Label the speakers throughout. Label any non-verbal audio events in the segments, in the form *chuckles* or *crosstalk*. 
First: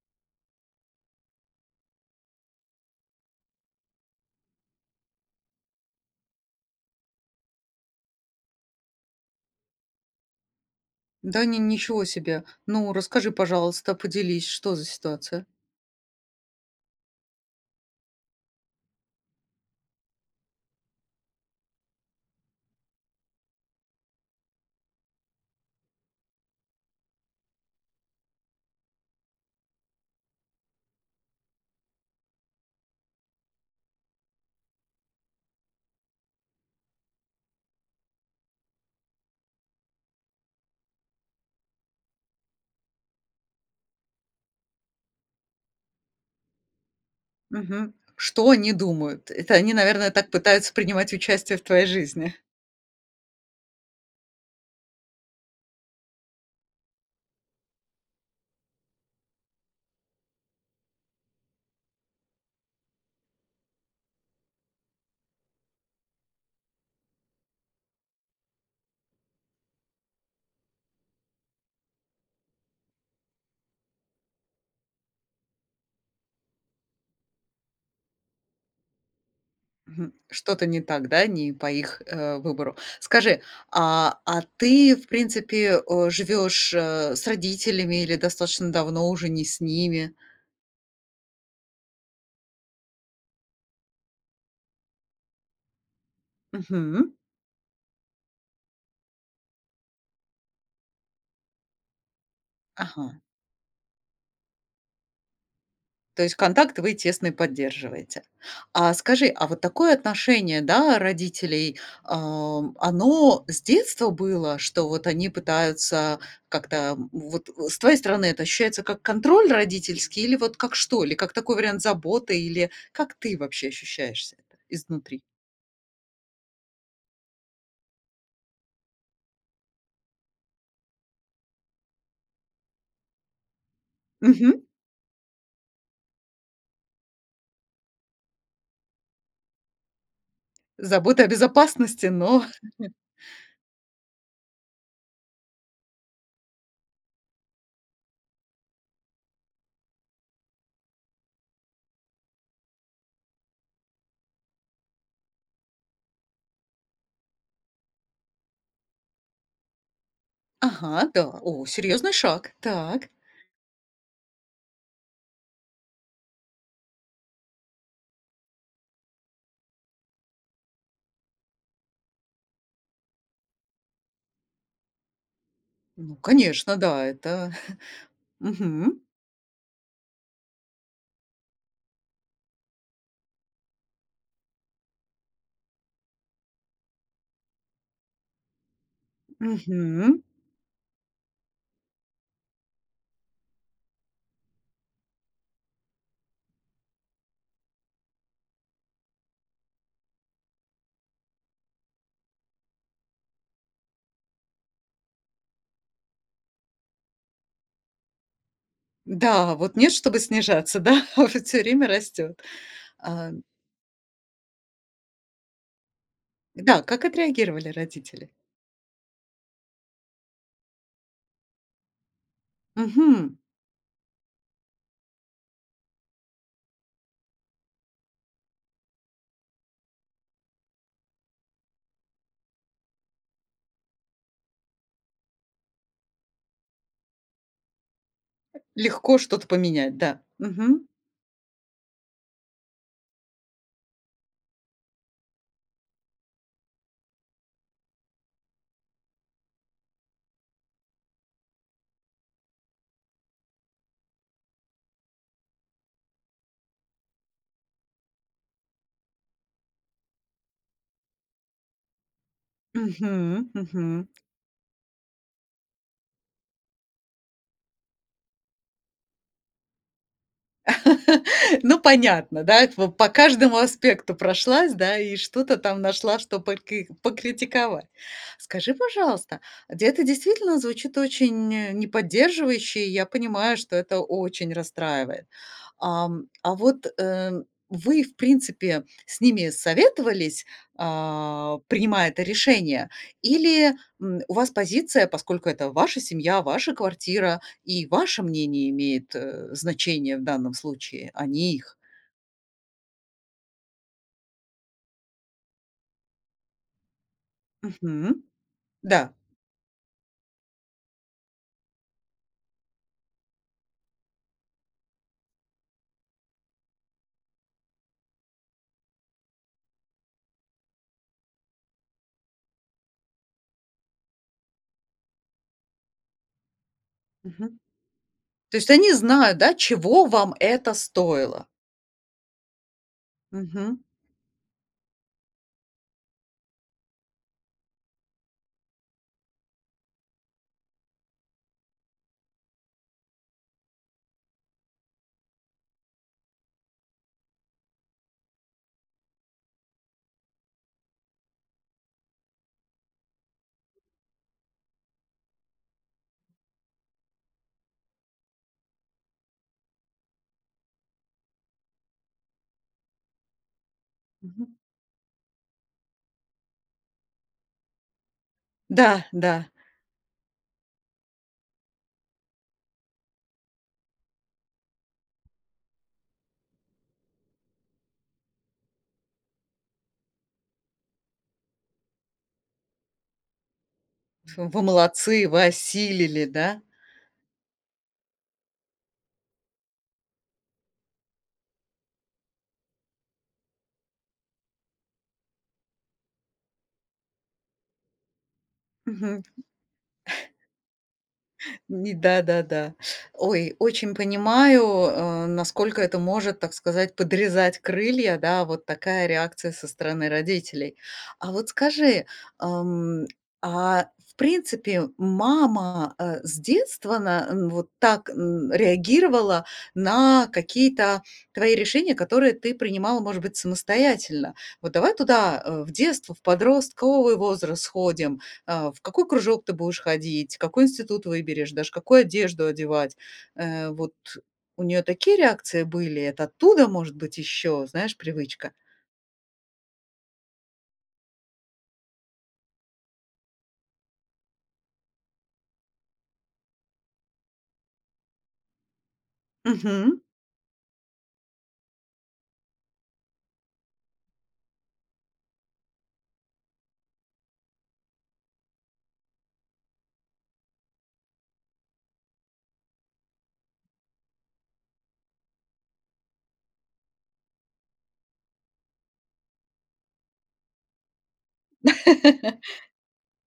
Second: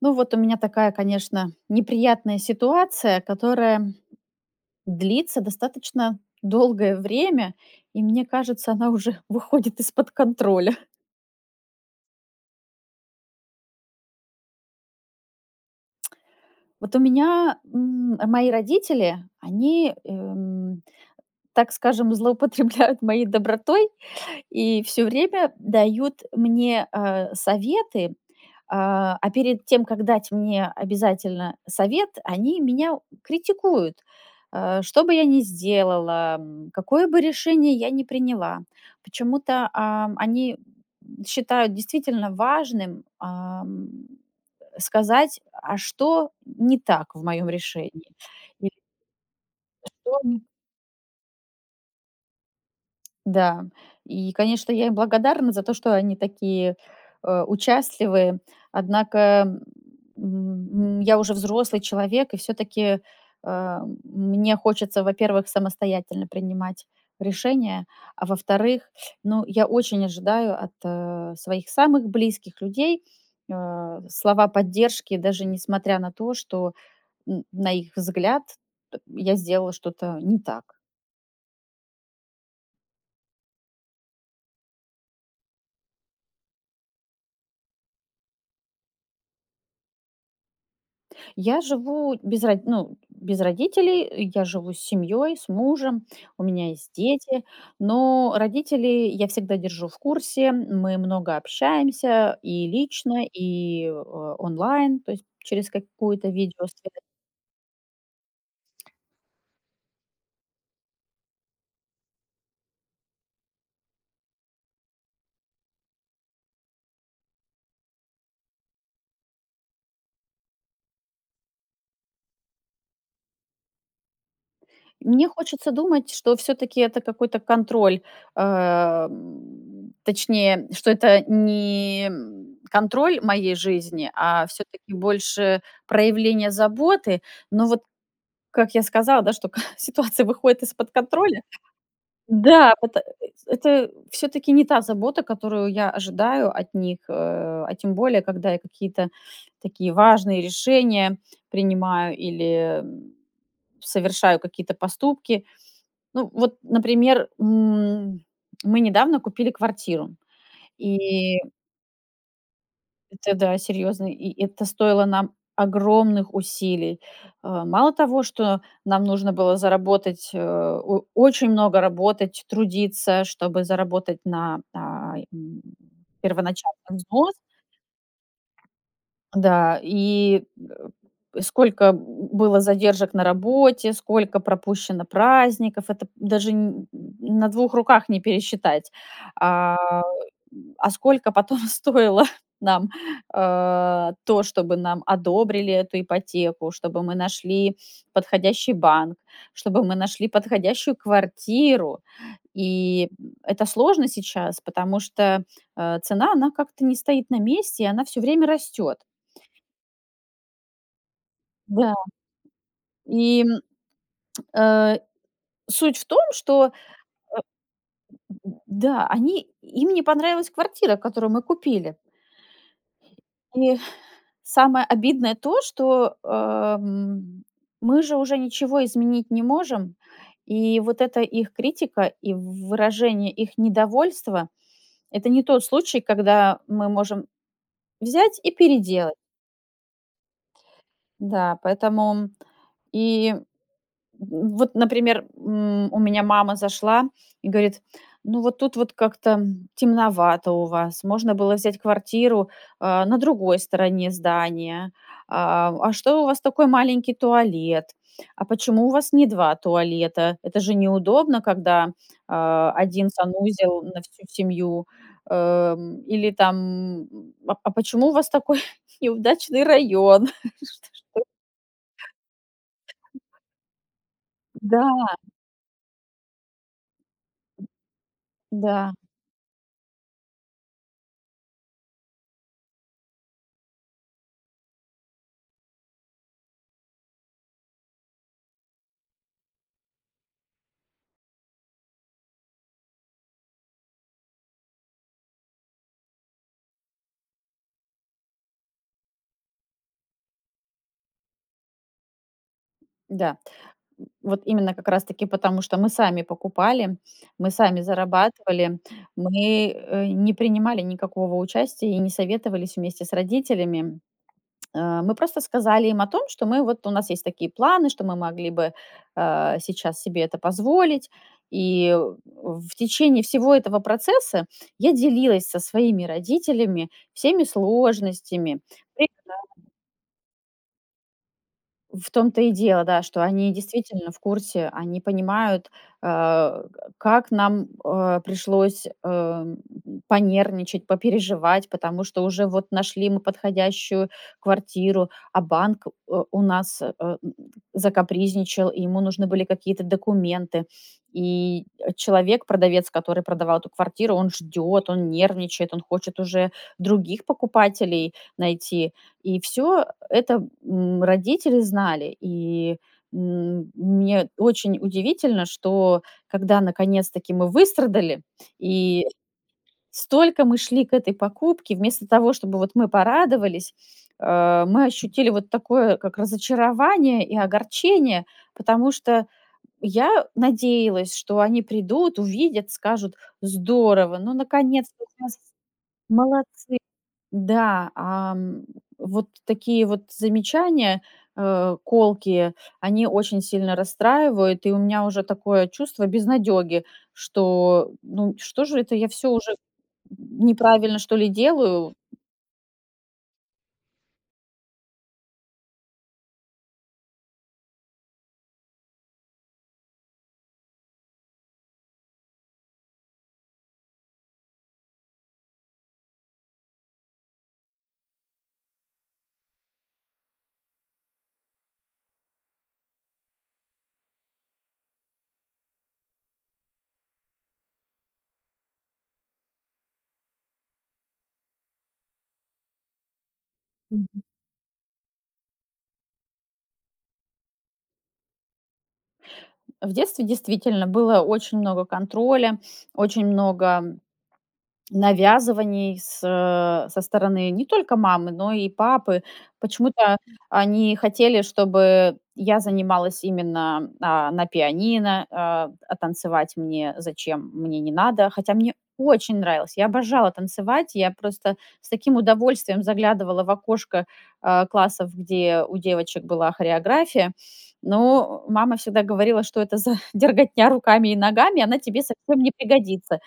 Speaker 1: Ну вот, у меня такая, конечно, неприятная ситуация, которая длится достаточно долгое время, и мне кажется, она уже выходит из-под контроля. *chuckles*
Speaker 2: Да, ни ничего себе! Ну, расскажи, пожалуйста, поделись, что за ситуация?
Speaker 1: *clicks tongue* Вот у меня, м, а, мои родители, они, эм, так скажем, злоупотребляют моей добротой и всё время дают мне, а, советы, а, а перед тем, как дать мне обязательно совет, они меня, критикуют, э, что бы я ни сделала, м, какое бы решение я ни приняла. Почему-то, ам, они, м, считают действительно важным, ам, э, сказать, а что не так в моём
Speaker 2: Мгм.
Speaker 1: решении.
Speaker 2: Что
Speaker 1: И
Speaker 2: они думают? Это они, наверное,
Speaker 1: Что
Speaker 2: так
Speaker 1: ни
Speaker 2: пытаются принимать участие в твоей жизни.
Speaker 1: Да, и конечно, я им благодарна за то, что они такие, э, участливые. Однако, м м, я уже взрослый человек и всё-таки, а, мне хочется, во-первых, самостоятельно принимать решения, а во-вторых, ну, я очень ожидаю от своих самых близких людей, а, слова поддержки, даже несмотря на то, что н на их взгляд, э, я сделала
Speaker 2: Хм,
Speaker 1: что-то не так.
Speaker 2: что-то не так, да? Не по их, э, выбору. Скажи, а, а ты, в принципе, э, живёшь, э, с родителями или достаточно давно уже не с ними?
Speaker 1: Я живу без ро ну, без родителей, я живу с семьей, с мужем, у меня есть
Speaker 2: Мгм.
Speaker 1: дети. Но родителей я всегда держу в курсе, мы много общаемся и
Speaker 2: Ага.
Speaker 1: лично, и о онлайн, то есть через
Speaker 2: То
Speaker 1: какую-то
Speaker 2: есть
Speaker 1: видео
Speaker 2: контакт вы
Speaker 1: связь.
Speaker 2: тесный поддерживаете. А скажи, а вот такое отношение, да, родителей, а, оно с детства было, что вот они пытаются как-то, м, вот, э С твоей стороны это ощущается как контроль родительский или вот как что, или как такой вариант заботы, или как ты вообще ощущаешься изнутри?
Speaker 1: Мне хочется думать, что всё-таки это какой-то контроль, а, м, точнее, что это не, м, контроль моей жизни, а
Speaker 2: Мгм.
Speaker 1: всё-таки больше проявление заботы. Но вот, как я сказала, да, что *chuckles* ситуация выходит из-под
Speaker 2: Заботы о
Speaker 1: контроля
Speaker 2: безопасности, но
Speaker 1: Да,
Speaker 2: *chuckles*
Speaker 1: вот, э э это всё-таки не та забота, которую я ожидаю от них. Э, а тем более, когда я какие-то такие важные решения принимаю или, м, совершаю какие-то поступки. Ну вот, например, м, мы недавно купили квартиру,
Speaker 2: Ага, да.
Speaker 1: и
Speaker 2: О! Серьезный шаг! Так.
Speaker 1: Это, да, серьезный. И это стоило нам огромных усилий. А, мало того, что нам нужно было заработать, э, о очень много работать, трудиться, чтобы заработать на, а, и
Speaker 2: Ну конечно,
Speaker 1: первоначальным
Speaker 2: да.
Speaker 1: взнос
Speaker 2: Это *chuckles* Мгм.
Speaker 1: да, и, э, сколько б было задержек на работе, сколько пропущено праздников, это п даже н н на 2 руках не пересчитать, а,
Speaker 2: Мгм.
Speaker 1: а сколько потом стоило нам, а, то, чтобы нам одобрили эту ипотеку, чтобы мы нашли подходящий банк, чтобы мы нашли подходящую квартиру. И, м, это сложно сейчас, потому что, а, цена, она как-то не стоит на месте, и она всё время растет.
Speaker 2: Да, вот нет, чтобы снижаться, да? А вот всё время
Speaker 1: Да.
Speaker 2: растет. А
Speaker 1: И, э, суть в том, что,
Speaker 2: Да. Как отреагировали родители?
Speaker 1: э, да, они им не понравилась квартира, которую мы купили.
Speaker 2: Мгм.
Speaker 1: И самое обидное то, что, э, м, мы же уже ничего изменить не можем, и вот эта их критика и в выражение их недовольства- это не тот случай, когда мы можем взять и переделать.
Speaker 2: Легко что-то поменять, да. Мгм.
Speaker 1: Да, поэтому и в вот, например, м, у меня мама зашла и говорит: "Ну, вот тут вот как-то темновато у вас. Можно было взять квартиру, а, на другой стороне здания. А в А что у вас такой маленький туалет? А почему у вас не 2 туалета? Это же неудобно, когда, а, 1
Speaker 2: Мгм,
Speaker 1: санузел на
Speaker 2: мгм.
Speaker 1: всю семью". Э, м, или там, м: "А а почему у вас такой неудачный район?" Что что?
Speaker 2: *laughs* Ну, понятно, до этого по каждому аспекту прошлась, да,
Speaker 1: Да.
Speaker 2: и что-то там нашла, что покы покритиковать. Скажи,
Speaker 1: Да.
Speaker 2: пожалуйста, де это действительно звучит очень не поддерживающе, и я понимаю, что это очень расстраивает. Ам, а вот, э, вы в принципе с ними советовались, а, принимая это решение, или, м, у вас позиция: поскольку это ваша семья, ваша квартира и ваше мнение имеет, э, значение в данном случае, а не их?
Speaker 1: Да. Вот именно как раз таки потому, что мы сами покупали, мы сами
Speaker 2: Мгм.
Speaker 1: зарабатывали,
Speaker 2: Да.
Speaker 1: мы, э, не принимали никакого участия и не советовались вместе с родителями. Э, мы просто сказали им о том, что мы вот у нас есть такие планы, что мы могли бы, а, сейчас себе это позволить. И в в течение всего этого процесса я делилась со своими родителями всеми
Speaker 2: Мгм. То
Speaker 1: сложностями,
Speaker 2: есть они
Speaker 1: препятс
Speaker 2: знают, да, чего вам это стоило?
Speaker 1: В том-то и дело, да, что они
Speaker 2: Мгм.
Speaker 1: действительно в курсе, они понимают, а, э, как нам, а, пришлось, э, понервничать, попереживать, потому что уже вот нашли мы подходящую квартиру, а банк, э, у нас, э, м, закапризничал, ему нужны были какие-то документы. И, э, человек, продавец, который продавал эту квартиру, он ждет, он нервничает, он хочет уже других покупателей найти, и всё э это, м, родители знали. И, м, мне
Speaker 2: Мгм.
Speaker 1: очень удивительно, что, когда наконец-таки мы выстрадали, и
Speaker 2: Да, да.
Speaker 1: столько мы шли к этой покупке, вместо того, чтобы вот мы порадовались, а, мы ощутили вот такое как разочарование и огорчение, потому что я надеялась, что они придут, увидят, скажут: "Здорово! Ну
Speaker 2: Вы
Speaker 1: наконец-то!
Speaker 2: молодцы,
Speaker 1: *unintelligible*
Speaker 2: вы осилили, да?
Speaker 1: Молодцы!" Да, ам, вот такие вот замечания, э, колкие- они очень сильно расстраивают. И у меня уже такое чувство безнадеги, что, ну, что же это я
Speaker 2: Мгм.
Speaker 1: всё уже н неправильно что ли делаю?
Speaker 2: Ни да-да-да. Ой, очень понимаю, э, насколько это может, так сказать, подрезать крылья, да, вот такая реакция со стороны родителей. А вот скажи, ам, а в принципе, мама, э, с детства на м, вот так н реагировала на какие-то твои решения, которые ты принимала, может быть, самостоятельно? Вот давай туда, э, в детство, в подростковый возраст сходим: а, в какой кружок ты будешь ходить, в какой институт выберешь, даже какую одежду одевать,- э, вот
Speaker 1: Мгм.
Speaker 2: у нее такие реакции были, это оттуда может быть еще, знаешь, привычка?
Speaker 1: В детстве действительно было очень много контроля, очень много навязываний с со стороны не только мамы, но и папы.
Speaker 2: Мгм.
Speaker 1: Почему-то они хотели, чтобы я занималась именно, а, на пианино, а, а танцевать мне, зачем, мне не надо. Хотя мне очень нравилось, я обожала танцевать, я просто с таким удовольствием заглядывала в окошко, а, классов, где у девочек была хореография, но, э, мама всегда говорила: "Что это за дерготня руками и ногами? Она тебе
Speaker 2: *laughs*
Speaker 1: совсем не пригодится".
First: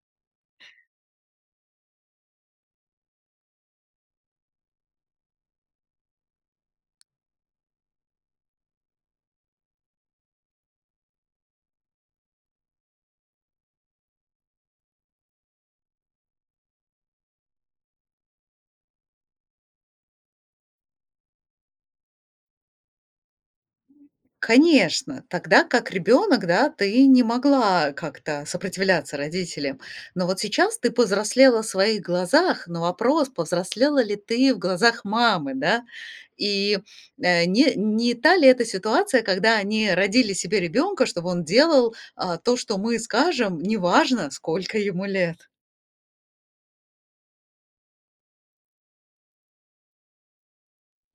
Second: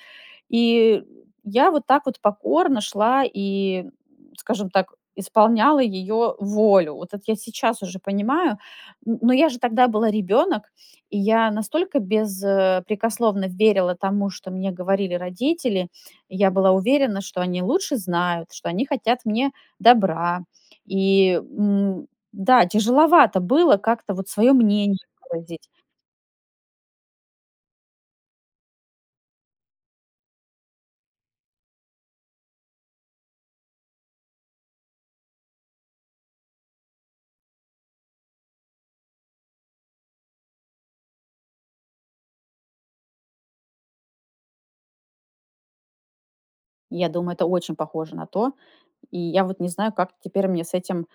Speaker 1: И я вот так вот покорно шла и, *grunts* скажем так, исполняла её волю. Вот это я сейчас уже понимаю, н но я же тогда была ребенок, и я настолько бес э,...прекословно верила тому, что мне говорили родители, и я была уверена, что они лучше знают, что они хотят мне добра. И, м, да, тяжеловато было как-то вот свое мнение
Speaker 2: Конечно, тогда
Speaker 1: выразить.
Speaker 2: как ребенок, да, ты не могла как-то сопротивляться родителям. Но вот сейчас ты повзрослела в своих глазах, но вопрос, повзрослела ли ты в глазах мамы, да? И, э, не не та ли эта ситуация, когда они родили себе ребенка: "Чтобы он делал, а, то, что мы скажем"- неважно, сколько ему лет.
Speaker 1: Я думаю, это очень похоже на то. И я вот не знаю, как теперь мне с этим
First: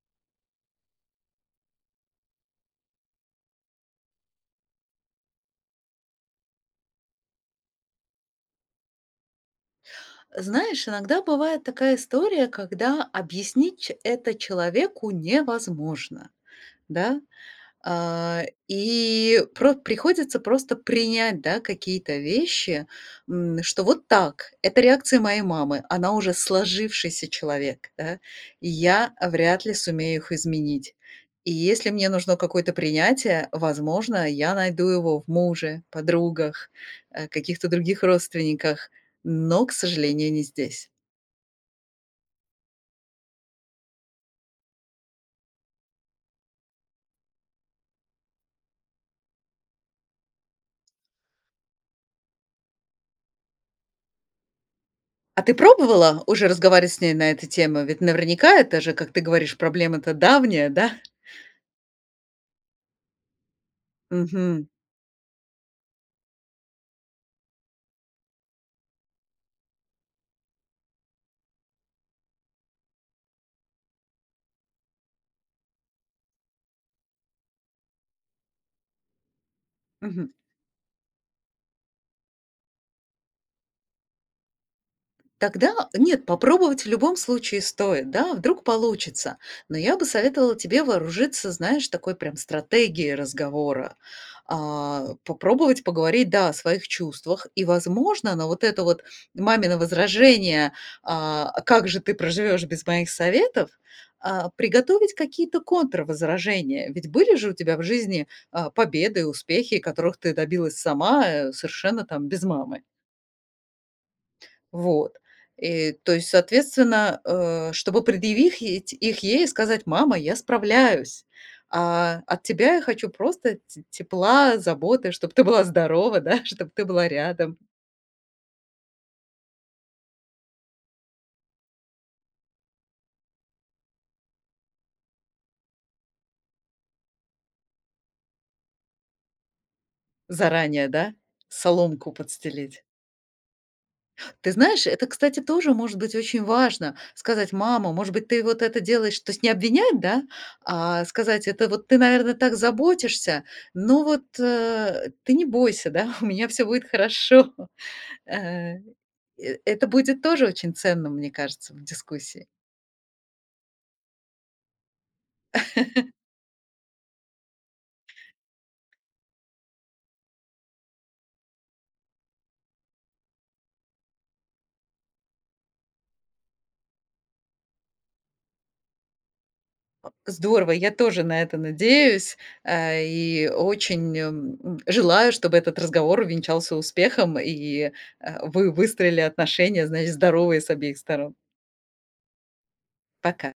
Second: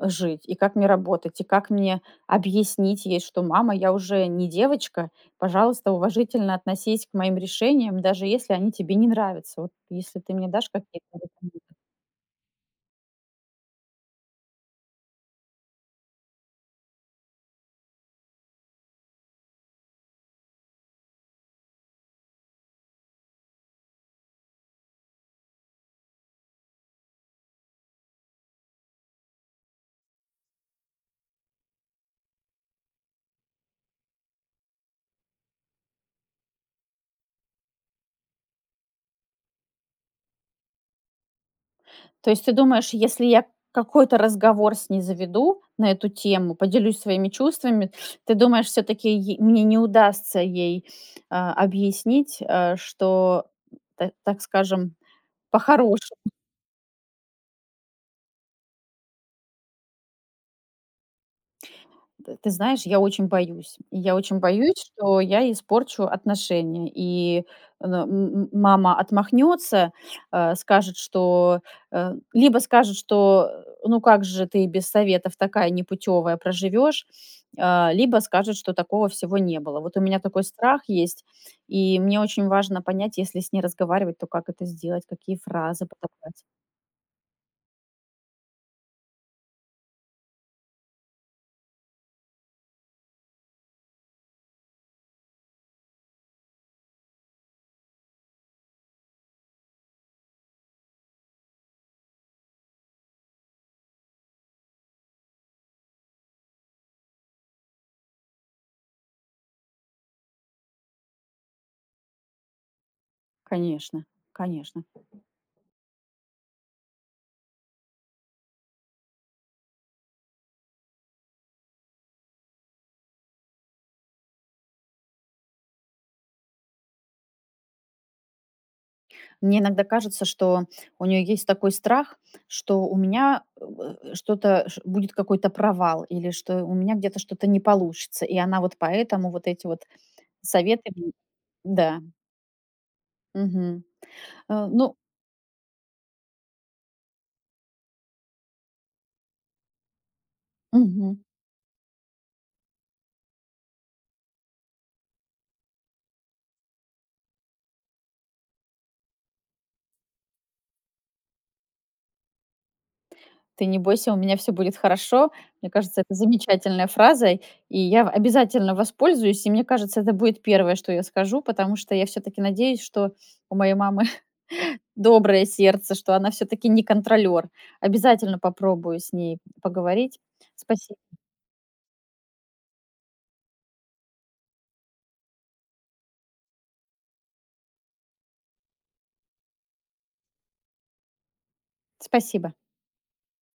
Speaker 1: жить, и как мне работать, и как мне объяснить ей, что: "Мама, я уже не девочка, пожалуйста, уважительно относись к моим решениям, даже если они тебе не нравятся". Вот если ты мне дашь
Speaker 2: Знаешь,
Speaker 1: какие-то в
Speaker 2: иногда
Speaker 1: этом.
Speaker 2: бывает
Speaker 1: *unintelligible*
Speaker 2: такая история, когда объяснить ч это человеку невозможно, да. А, и про приходится просто принять, да, какие-то вещи, м, что вот так- это реакция моей мамы, она уже сложившийся человек, да. И я вряд ли сумею их изменить. И если мне нужно какое-то принятие, возможно, я найду его в муже, подругах, э, каких-то других родственниках, но, к сожалению, не здесь.
Speaker 1: То есть ты думаешь, если я какой-то разговор с ней заведу на эту тему, поделюсь своими чувствами, ты думаешь, всё-таки й мне не удастся ей, а, объяснить, э, что это, так скажем,
Speaker 2: А ты
Speaker 1: по-хорошем
Speaker 2: пробовала уже разговаривать с ней на эту тему? Ведь, наверняка, это же, как ты говоришь, проблема-то давняя, да?
Speaker 1: Т ты знаешь, я очень боюсь, я очень
Speaker 2: Мгм.
Speaker 1: боюсь, что я испорчу отношения, и, но, м м мама отмахнется, а, скажет, что, э, либо скажет, что: "Ну, как же ты без советов такая непутевая проживешь", а, либо скажет, что "Такого всего не было". Вот у меня
Speaker 2: Мгм.
Speaker 1: такой страх есть, и мне очень важно понять, если с ней разговаривать, то как это сделать, какие фразы
Speaker 2: Тогда, нет,
Speaker 1: подобрать.
Speaker 2: попробовать, в любом случае, стоит, да, а вдруг получится. Но я бы советовала тебе вооружиться, знаешь, такой прям стратегией разговора. А, попробовать поговорить, да, о своих чувствах и, возможно, на вот это вот мамино возражение, а: "А как же ты проживешь без моих советов?"- а, приготовить какие-то контрвозражения. Ведь были же у тебя в жизни, а, победы и успехи, которых ты добилась сама, э, совершенно там без мамы.
Speaker 1: Конечно, конечно.
Speaker 2: Вот. И то есть, соответственно, э, чтобы предъявить их ей, сказать: "Мама, я справляюсь, а, от тебя я хочу просто т тепла, заботы, чтобы ты была здорова, да, чтоб ты была рядом".
Speaker 1: Мне иногда кажется, что у неё есть такой страх, что у меня, м, э, что-то ш будет какой-то провал, или что у меня где-то что-то не получится, и она вот поэтому вот эти вот
Speaker 2: Заранее,
Speaker 1: советы м
Speaker 2: да?
Speaker 1: Да.
Speaker 2: Соломку подстелить.
Speaker 1: Мгм.
Speaker 2: Ты
Speaker 1: А,
Speaker 2: знаешь,
Speaker 1: ну
Speaker 2: это, кстати, тоже, может быть, очень важно сказать: "Мама, может быть ты вот это делаешь" То есть не обвинять, да, а
Speaker 1: Мгм.
Speaker 2: сказать: "Это вот ты, наверное, так заботишься, но вот, э, ты не бойся, да, *chuckles* у меня всё будет хорошо". *chuckles* Ага. Э это будет тоже очень ценно, мне кажется, в дискуссии.
Speaker 1: "Ты не бойся, у меня всё будет хорошо". Мне кажется,
Speaker 2: *laughs*
Speaker 1: это замечательная фраза, и я в обязательно воспользуюсь, и мне кажется, это будет первое, что я скажу, потому что я всё-таки надеюсь, что у моей мамы *chuckles* доброе сердце, что она всё-таки не контролер. Обязательно попробую с ней поговорить.
Speaker 2: Здорово! Я
Speaker 1: Спаси
Speaker 2: тоже на это надеюсь, а, и очень, эм, м, желаю, чтобы этот разговор увенчался успехом, и, э, вы выстроили отношения, значит, здоровые с обеих сторон.
Speaker 1: Спасибо.
Speaker 2: Пока!